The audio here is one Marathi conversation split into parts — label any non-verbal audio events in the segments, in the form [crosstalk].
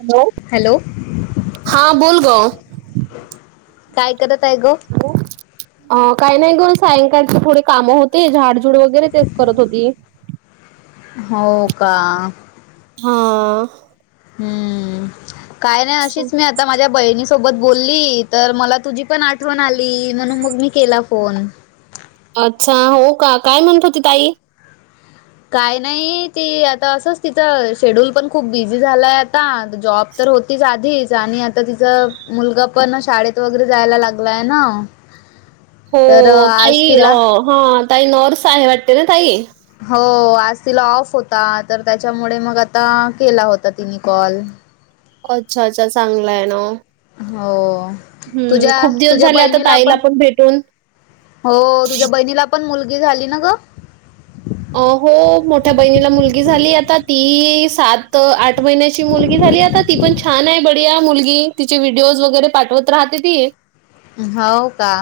हॅलो हॅलो हा बोल ग काय करत आहे गो अ काही नाही कर सायंकाळचे थोडी कामं होते झाडझूड वगैरे तेच करत होती हो का? हा हम्म काय नाही अशीच मी आता आता माझ्या बहिणी सोबत बोलली तर मला तुझी पण आठवण आली म्हणून मग मी केला फोन? अच्छा! हो का? काय म्हणतो होती ताई? काय नाही ती आता असंच तिचं शेड्यूल पण खूप बिझी झालंय आता जॉब तर होतीच आधीच आणि आता तिच मुलगा पण शाळेत वगैरे जायला लागलाय ना? [inaudible] हो तर आज काही अ तिला हा तई नर्स आहे वाटते ना ताई हो आज तिला ऑफ होता तर त्याच्यामुळे मग आता केला होता तिने कॉल? अच्छा अच्छा! चांगला आहे ना हो हम्म तुझ्या खूप दिवस तुझ्या झाले आता बहिणीला ताईला पण भेटून? हो तुझ्या बहिणीला पण मुलगी झाली ना ग? अ हो मोठ्या बहिणीला मुलगी झाली आता ती सात आठ महिन्याची मुलगी झाली आता? ती पण छान आहे बडिया मुलगी तिचे व्हिडिओज वगैरे पाठवत राहते ती. हो का?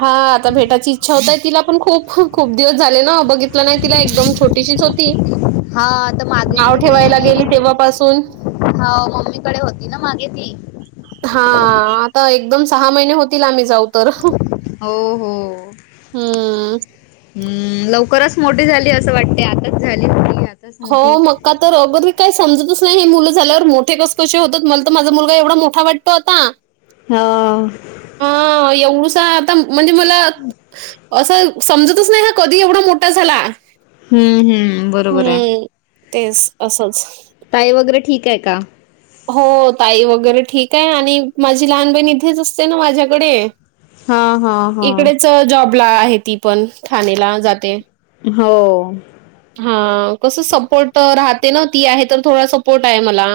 हा आता भेटायची इच्छा होताय तिला पण खूप खूप दिवस झाले ना बघित नाही तिला एकदम छोटीशीच होती हा तर मागे नाव तर ती ठेवायला गेली तेव्हापासून. हो मम्मीकडे होती ना मागे ती हा आता एक दोन सहा महिने होतील आता जाऊन. तर हो हो हम्म हम्म लवकरच मोठी झाली असं वाटते आताच झाली आताच हो मोठी मग? का तर अगर मी काही समजतच नाही हे मुलं झाल्यावर मोठे कस कशे होतात मला तर माझा मुलगा एवढा मोठा वाटतो आता? हा हा एवढसा आता म्हणजे मला असं समजतच नाही हा कधी एवढा मोठा झाला? हम्म हम्म ब हम्म तेच असंच. ताई वगैरे ठीक आहे का? हो ताई वगैरे ठीक आहे आणि माझी लहान बहीण इथेच असते ना माझ्याकडे? हा हा हा इकडेच जॉबला आहे ती पण ठाणेला जाते? हो हा कसं सपोर्ट राहते ना ती आहे तर थोडा सपोर्ट आहे मला.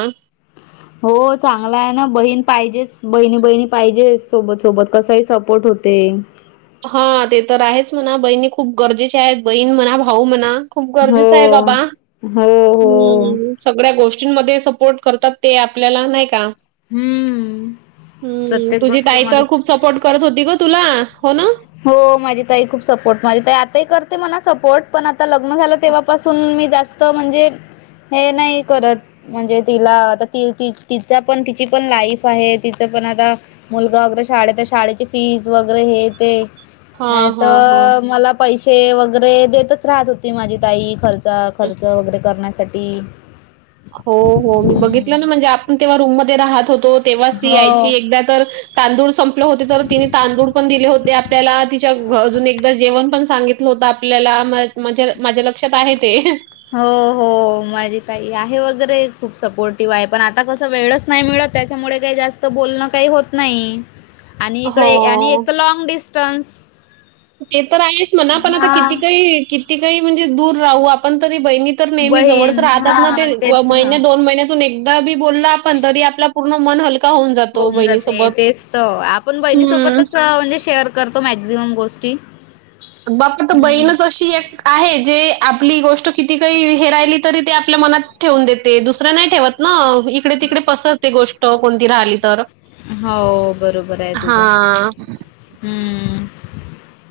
हो चांगला आहे ना बहीण पाहिजेच बहिणी बहिणी पाहिजे सोबत सोबत कस आहे सपोर्ट होतो. ते हा ते तर आहेच म्हणा बहिणी खूप गरजेची आहेत बहीण म्हणा भाऊ म्हणा- खूप हो गरजेचं आहे हो बाबा हो हम्म सगळ्या गोष्टींमध्ये सपोर्ट करतात ते आपल्याला नाही का? हम्म हम्म प्रत्येक तुझी ताई गोष्टीमध्ये तर खूप सपोर्ट करत होती ग तुला हो ना? हो माझी ताई खूप सपोर्ट माझी ताई आताही करते मला सपोर्ट पण आता लग्न झालं तेव्हापासून मी जास्त म्हणजे हे नाही करत? म्हणजे तिला आता ती ती तिच्या पण तिची पण लाईफ आहे तिचं पण आता? मुलगा वैगेरे शाळेत शाळेची फीज वगैरे हेे ते हां, हां, हां. नाहीतर मला पैसे वगैरे देतच राहत होती माझी ताई खर्चा खर्च वगैरे करण्यासाठी. हो हो मी बघितलं ना हम्म म्हणजे आपण तेव्हा रूम मध्ये राहत होतो तेव्हाच ती हो यायची एकदा तर तांदूळ संपले होते तर तिने तांदूळ पण दिले होते आपल्याला तिच्या घ अजून एकदा जेवण पण सांगितलं होत ल्याला म्हणजे माझ्या लक्षात आहे ते? हो हो माझी ताई आहे वगैरे खूप सपोर्टिव्ह आहे पण आता कसं वेळच नाही मिळत? त्याच्यामुळे काही जास्त बोलणं काही होत नाही. आणि इकडे आणि हो. एक तर लँंग डिस्टन्स ते तर आहेच म्हणा पण आता हा किती काही किती काही म्हणजे दूर राहू आपण तरी बहिणी नेहमी जव बहीण राात ना हा तेच ना म्या दोन म एक बी बोलल आपण तरी आपला पूर्ण मन हल होऊन जाते तेच तर आपण हं. बहिणीसोबतच म्हणजे शेअर करतो मॅक्झिमम गोष्टी बाप तर हम्म बहीणच अशी एक आहे जे आपली गोष्ट किती काही हेराहिली तरी ते आपल्या मनात ठेवून देते दुसऱ्या नाही ठेवत ना इकडे तिकडे पसरते गोष्ट कोणती राहिली तर हो बरोबर आहे तुझं हां, हम्म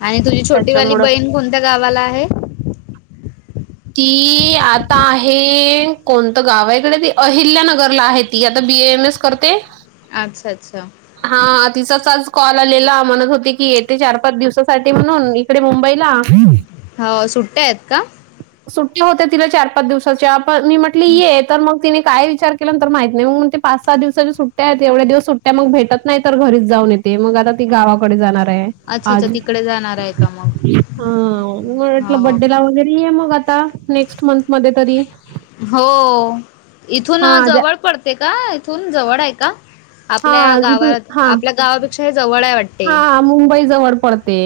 आणि तुझी छोटी वाली त्याच्यामुळं. बहीण कोणत्या गावाला आहे ती आता आहे कोणतं गाव आहे इकडे ती अहिल्यानगरला आहे ती आता बी एम एस करते अच्छा अच्छा हा तिचाच आज कॉल आलेला म्हणत होती की येते चार पाच दिवसासाठी म्हणून म कडे मुंबईला हो सुट्ट्या आहेत का सुट्टी होते तिला चार पाच दिवसाच्या पण मी म्हटली का येत तर मग तिने काय विचार केलंंत मात नाही मग मग ते पाच सात दिवसाच्या सुट्ट्या आहेत एवढ्या दिवस सुट्ट्या मग भेटत नाही तरर घरीच जाऊन येते मग आता ती गावाकडे जाणार आहे. अच्छा अच्छा आज तिकडे जाणार आहे का मग हा हो बर्डे लावागेर आहे मग आता नेक्स्ट मंथ मध्ये तरी. हो इथून हा जा- जवळ पडते का इथून जवळ आहे का आपल्या हा इथून गावात हा आपल्या गावापेक्षा हे जवळ आहे वाटतं हा मुंबई जवळ पडते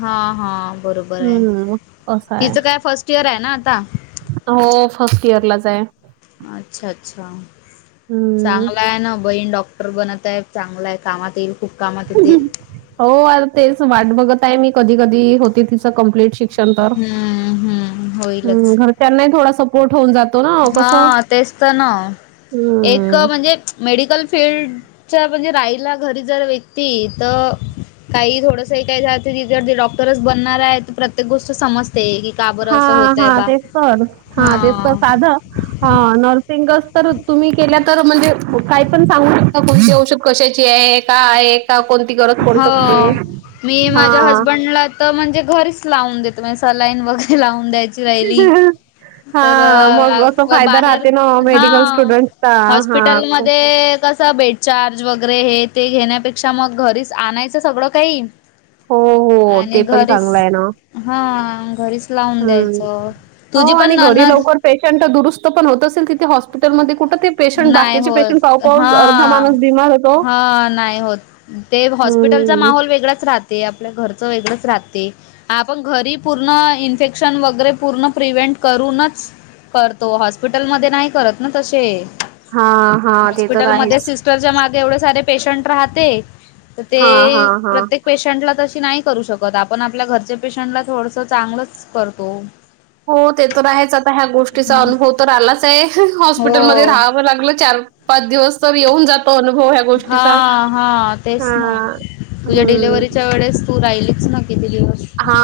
हा हा बरोबर आहे हम्म असं आहे तिचं काय फर्स्ट इयर आहे ना आता हो फर्स्ट इयर लाच आहे अच्छा अच्छा हम्म चांगला आहे ना बहीण डॉक्टर बनत आहे चांगला आहे कामात येईल खूप कामात येेते हो तेच वाट बघत आहे मी कधी कधी होती तिच कमप्लीट शिक हम्म हम्म होईलच घच्या गोठ होऊन जातो ना कस हम् हा तेच तर ना एक म्हणजे मेडिकल फीलडच्या म्हणजे रायला घरी जर व्यक्ती तर काही थोडंसं काही ज त डॉक्टरच बनणार आहे तर प्रत्येक गोष्ट समजते क हा हा तेच तर हा तेच तर साधं हा नर्सिंगस तर तुम्ही केल्या तर म्हणजे काय पण सांगू शकता की औषध कशाची आहे का आहे का कोणती गरज पडू शकते हो मी हा माझ्या हसबंडला म्हणजे घरीच लावून देतो म्हणजे सलाईन वगैरे लावून द्यायची राहिली ह हा तर मग अस फायदा बाहेर राहते ना हा मेडिकल स्टुडंटचा हा हॉस्पिटलमध्ये कसं बेडचार्ज वगैरे हे ते घेण्यापेक्षा मग घरीच आणायचं सगळं काही हो, ह हो ते पण चांगलं आहे ना हा घरीच लावून हं. द्यायचं हो तुझी पण आणि घरी ननद लवकर पेशंट दुरुस्त पण होत असल तिथे हॉस्पिटलमध्येध्ये कुठं ते पेशंट नाही बाकीचे पेशंट पाहू होत हा पाहूच अर्धा माणूस बिमार होतो. हा नाही होत ते हॉस्पिटलचा हम्म माहोल वेगळाच राहते आपल्या घरचं वेगळंच राहते आपण घरी पूर्ण इन्फेक्शन वगैरे पूर्ण प्रिव्हेंट करूनच करतो हॉस्पिटलमध्येध्ये नाही करत ना तसे हा हा ते तर हॉस्पिटल मध्ये आहेच. सिस्टरच्या मागे एवढे सारे पेशंट राहते तर हा हा ते हा. प्रत्येक पेशंटला तशी नाही करू शकत आपण आपल्या घरच्या पेशंटला थोडस चांगलंच करतो हो ते तर आहेच आता ह्या गोष्टीचा हम्म अनुभव तर आलाच आहे हॉस्पिटलमध्येध्ये हो राहावं लागलं चार पा दिवस येऊन जातो अनुभव हा गोष्टीचा हा तेच ना हा. तुझ्या हम्म डिलेव्हीच्या वेळेस तूर राहिलेच न किती दिवस हा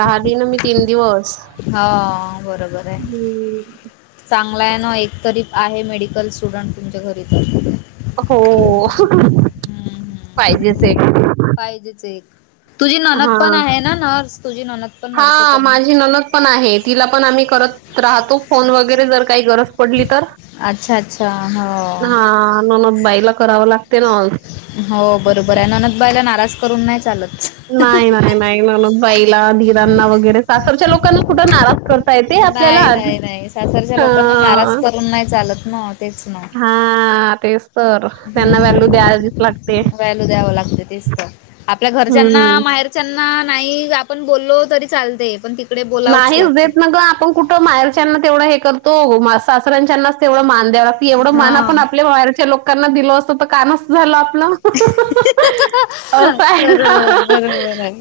राहिली ना मी तीन दिवस हो बरोबर आहे हम्म चांगला आहे ना एक तरी आहे मेडिकल स्टुडंट तुमच्या घरी तर हो हम्म हम्म पाहिजेच एक तुझी ननद पण हा. आहे ना नर्स तुझी ननत हा माझी नलद पण आहे तिला पण आम्ही करत राहतो फोन वगैरे जर काही गरज पडली तर अच्छा अच्छा हो हा न बाईला कराव लागते ना हो बरोबर आहे ननतबाईला नाराज करून नाही चालत नाही नाही नाही ना मग बाईला धीरांना वगैरे सासरच्या लोकांना कुठं नाराज करता येते आपल्याला नाही नाही नाही सासरच्या लोकांना नाराज हा करून नाही चालत ना तेच ना हा तेच तर त्यांना व्हल्यू हम्म द्याजीच लागते व्हॅल्यू द्यावं लागते हम्म ना नाही आपण बोललो तरी चालते पण त नाहीच देत न ग आपण कुठं माहेरच्याना तेवढं हे करतो सासऱ्यांच्यानाच तेवढं मा ्या क एवढं मान आपण हा आपल्या वारच्या लोकांना दिल असतं तर काना झालं आपलं अ काय बर बरोबर आहे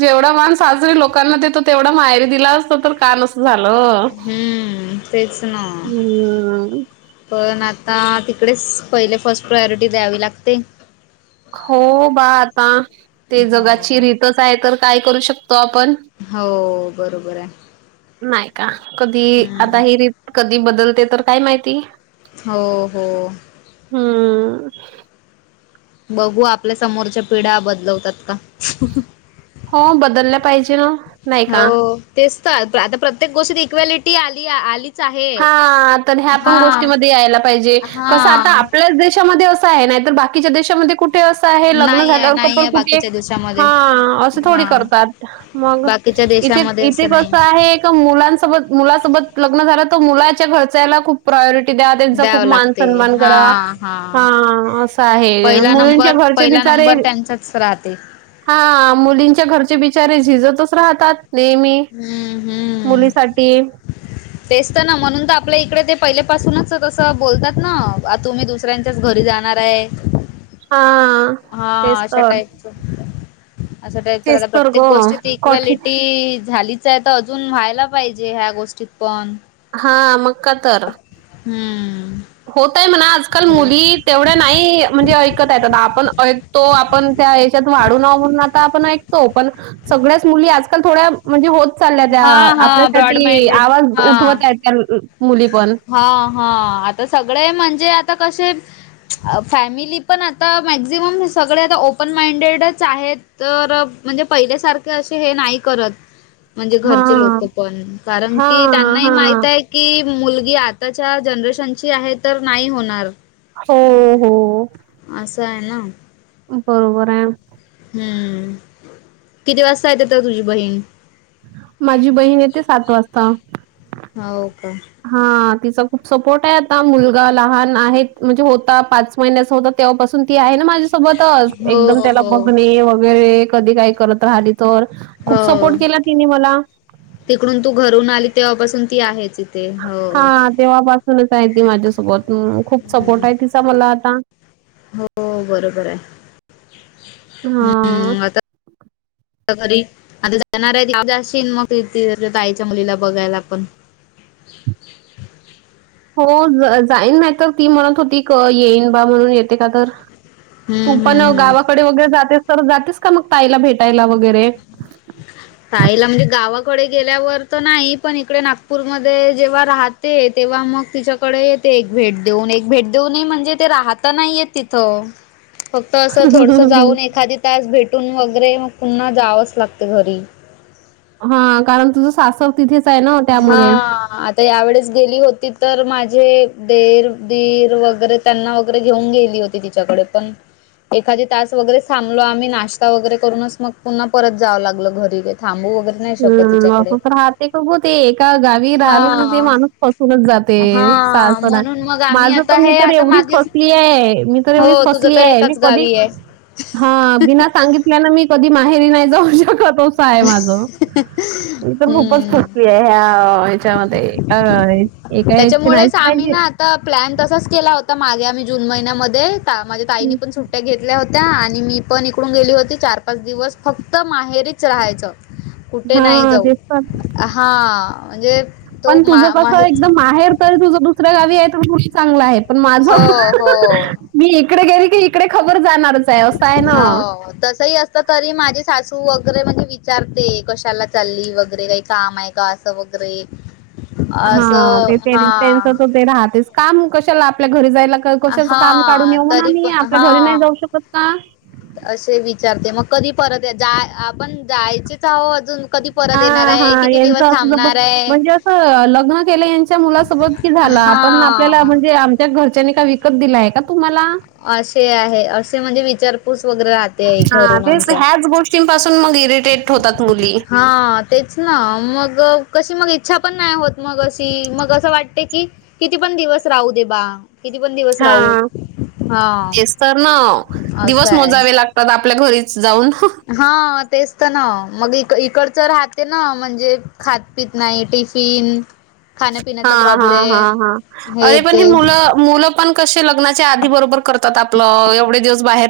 जेवढा माण साजरे लोकांना देतो तेवढा मायरी दिला असत तर का नसत झालो हम्म तेच ना हम् पण आता तिकडेच पहिले फर्स्ट प्रायोरिटी द्यावी लागते हो बा आता ते जगाची हो रीतच आहे तर काय करू शकतो आपण हो बरोबर आहे नाही का कधी आता हम्म ह कधी बदलते तर काय माहिती हो हो हम्म बघू आपल्या समोरच्या पिढ्या बदलवतात का हो बदलल्या पाहिजे ना नाही का हो तेच तर आता प्रत्येक गोष्टीत इक्वेलिटी आली आली हा तर ह्या पण गोष्टीमध्ये यायला पाहिजे कस आता हा आपल्याच देशामध्ये अस नाही तर बाकीच्या देशामध्ये कुठे आहे लग्न नाही आहे झाल्यावर नाही कपड आहे कुठे बाकीच्या देशामध्ये हा असं थोडी हा करतात मग बाकीच्या इथे देशामध्ये इथे असं कस नाही आहे मुलांसोबत मुलासोबत लग्न झालं तर मुलाच्या घरचायला खूप प्रायोरिटी द्या त्यांचा द्यावं खूप मान लागते सन्मान हा करा हा ह अस आहे पहिला मुलींच्या नंबर घरचेी पहिला नंबर त्यांच्याच राह हा मुलींच्या घरचे बिचारे झिजतच राहतात नेहमी हम्म हम्म मुलीसाठी तेच तर ना म्हणून तर आपल्या इकडे ते पहिले पाासूनच तसं बोलतात ना तुम्ही दुस दुसऱ्यांच्याच घरी जाणार आहे हा हा अशा टाईपच असं तेच आता तर प्रत्येक ग गोष्टीत कठीण इक्वेलिटी झालीच तर अजून व्हायला पाहिजे ह्या गोष्टीत पण हा मग का तर हम्म होतय म्हणा आजकाल बरोबर मुली तेवढ्या नाही म्हणजे ऐकत आहेत आ आपण ऐकतो आपण त्या याच्यात वाढू न म्हणून आता आपण पण सगळ्याच मुली आ. ल थोड्या म्हणजे होत चालल्या त्या हा हा ब्रॉड आपल्यासाठी माइंडेड आवाज. हा उठवत मुली पण. हा हा आता सगळे म्हणजे आता कसे फॅमिली पण आता मॅक्झिमम सगळे आता ओपन माइंडेडच आहेत. तर म्हणजे पहिल्यासारखे असे हे नाही करत. म्हणजे हा घरचे लोक पण कारण हा की त्यांनाही हा माहित आहे. कि मुलगी आताच्या जनरेशनची आहे तर नाही होणार. हो हो. हो. असं आहे ना. बरोबर आहे. हम्म किती वाजता येते तर तुझी बहीण. माझी बहीण येते सात वाजता. हो का. हा तिचा खूप सपोर्ट आहे आता मुलगा लहान आहेत म्हणजे होता पाच महिन्याचा होता. तेव्हापासून ती आहे ना माझ्यासोबतच हो एकदम त्याला हो बघणे वगैरे कधी काही करत राहली. तर खूप हो सपोर्ट केला तिने मला. तिकडून तू घरून आली तेव्हापासून ती आहेच इथे हो. हां, तेव्हापासूनच आहे ती माझ्यासोबत खूप सपोर्ट आहे तिचा मला आता. हो बरोबर आहे हां. हम् आता. घरी आता जाणार आहे जा मग आईच्या मुलीला बघायला आपण. हो जाईन नाही तर ती म्हणत होती क येईन बा म्हणून येते का तर. तू हम्म पण हम्म हम्म. गावाकडे वगैरे जातेस तर जातेस का मग ताईला भेटायला वगैरे. तईला म्हणजे गावाकडे गेल्यावर तर नाही पण इकडे नागपूरमध्ये जेव्हा राहत. ते तेव्हा मग तिच्याकडे येते एक भेट देऊन एक भेट देऊनही म्हणजे ते राहताना नाही येत. तथो. फक्त असं थोडस जाऊन एखादी तास भेटून वगैरे मग पुन्हा जावंच लागत घरी. हा कारण तुझं सासक तिथे. हा. आता यावेेळेस गेली होती तर माझे देर दीर वगैरे. त्यांना वगैरे घेऊन गेली होती तिच्याकडे पण. एखादी तास वगैरे थांबलोम्हीश्ता वगैरे करूनच मग पुन्हा परत जावं लागलं घरी थांबू वगैरे. नाही शकत हम् तिच्याकडे असंच राहते का ग ते एका गा. हा माणू फसून जाते स हा म्हणून मग माझ आम्ही आता मी हे तर आता एवढी. मागे फसली आहे मी तर एवढी हो तुझं फसली तर आहे मी एकाच कधी. गावी आहे हा बिना सांगितल्या ना मी कधी माहेरी नाही जाऊ शकत तोसं आहे माझं. मी तर खूपच हम्म खोटली आहे ह्या हच्यामध्ये एका याचे नाहीच पाहिजे. ता प्लॅन तसाच केला होता मागे आम्ही जून महिन्यामध्ये माझ तईनी हं, पण सुट. ्या घेतल्या होत्या आणि मी पण इकडून गेली होती चार पाच दिवस फक्त माहेरीच राहायचं. कुठे नाही हां, जाऊ तेच तर. हा म्हणजे तो पण मा तुझं कसं माहेर. एकदम माहेर तरी तुझ दुसऱ्या गावी आहे तर खूप चांगलं आहे पण माझ. हो हो मी इकडे गेली की इकडे खबर जाणारच आहे असं आहे ना. तस अस. तर तरी माझी सासू वगैरे म्हणजे विचारते कशाला चालली वगैरे काही काम आहे. कासा वगैरे. हा ते असं हा त्यांच तर ते राहतेच काम कशाला आपल्या घरी जायला. कशाच काम काढून हा येऊ ना तरी आम्ही पण आपल्या घरी नाही हा जाऊ शकत का. असे विचारते मग कधी परत जा आपण. जायचेचह अजून कधी परत येणार हां, आहे हां, किती यांचं दिवस असं जब थांबणार आहे म्हणजे असं लग्न केलं यांच्या मुलासोबत कि झालं आपण आपल्याला हा म्हणजे आमच्या घरच्यानी का विकत दिलाय का तुम्हाला असे आहे असे म्हणजे विचारपूस वगैरे राहते हा घरून ते आमच्या ह्याच गोष्टींपासून मग इरिटेट होतात मुली हा तेच ना मग कशी मग इच्छा पण नाही होत मग अशी मग असं वाटते की किती पण दिवस राहू दे बा किती पण दिवस हा राहू हा तेच तर ना असं दिवस आहे मोजावे लागते आपल्या घरीच जाऊन हा तेच तर ना मग इक इकडचं राहते ना म्हणजे. खातपीत नाही टिफिन हा खाण्यापिण्याचा हा हा हा प्रॉब्लेम अरे पण हे ते मुलं मुलं पण कसे लग्नाच्या आधी बरोबर करतात आपलं एवढे दिवस बाहेर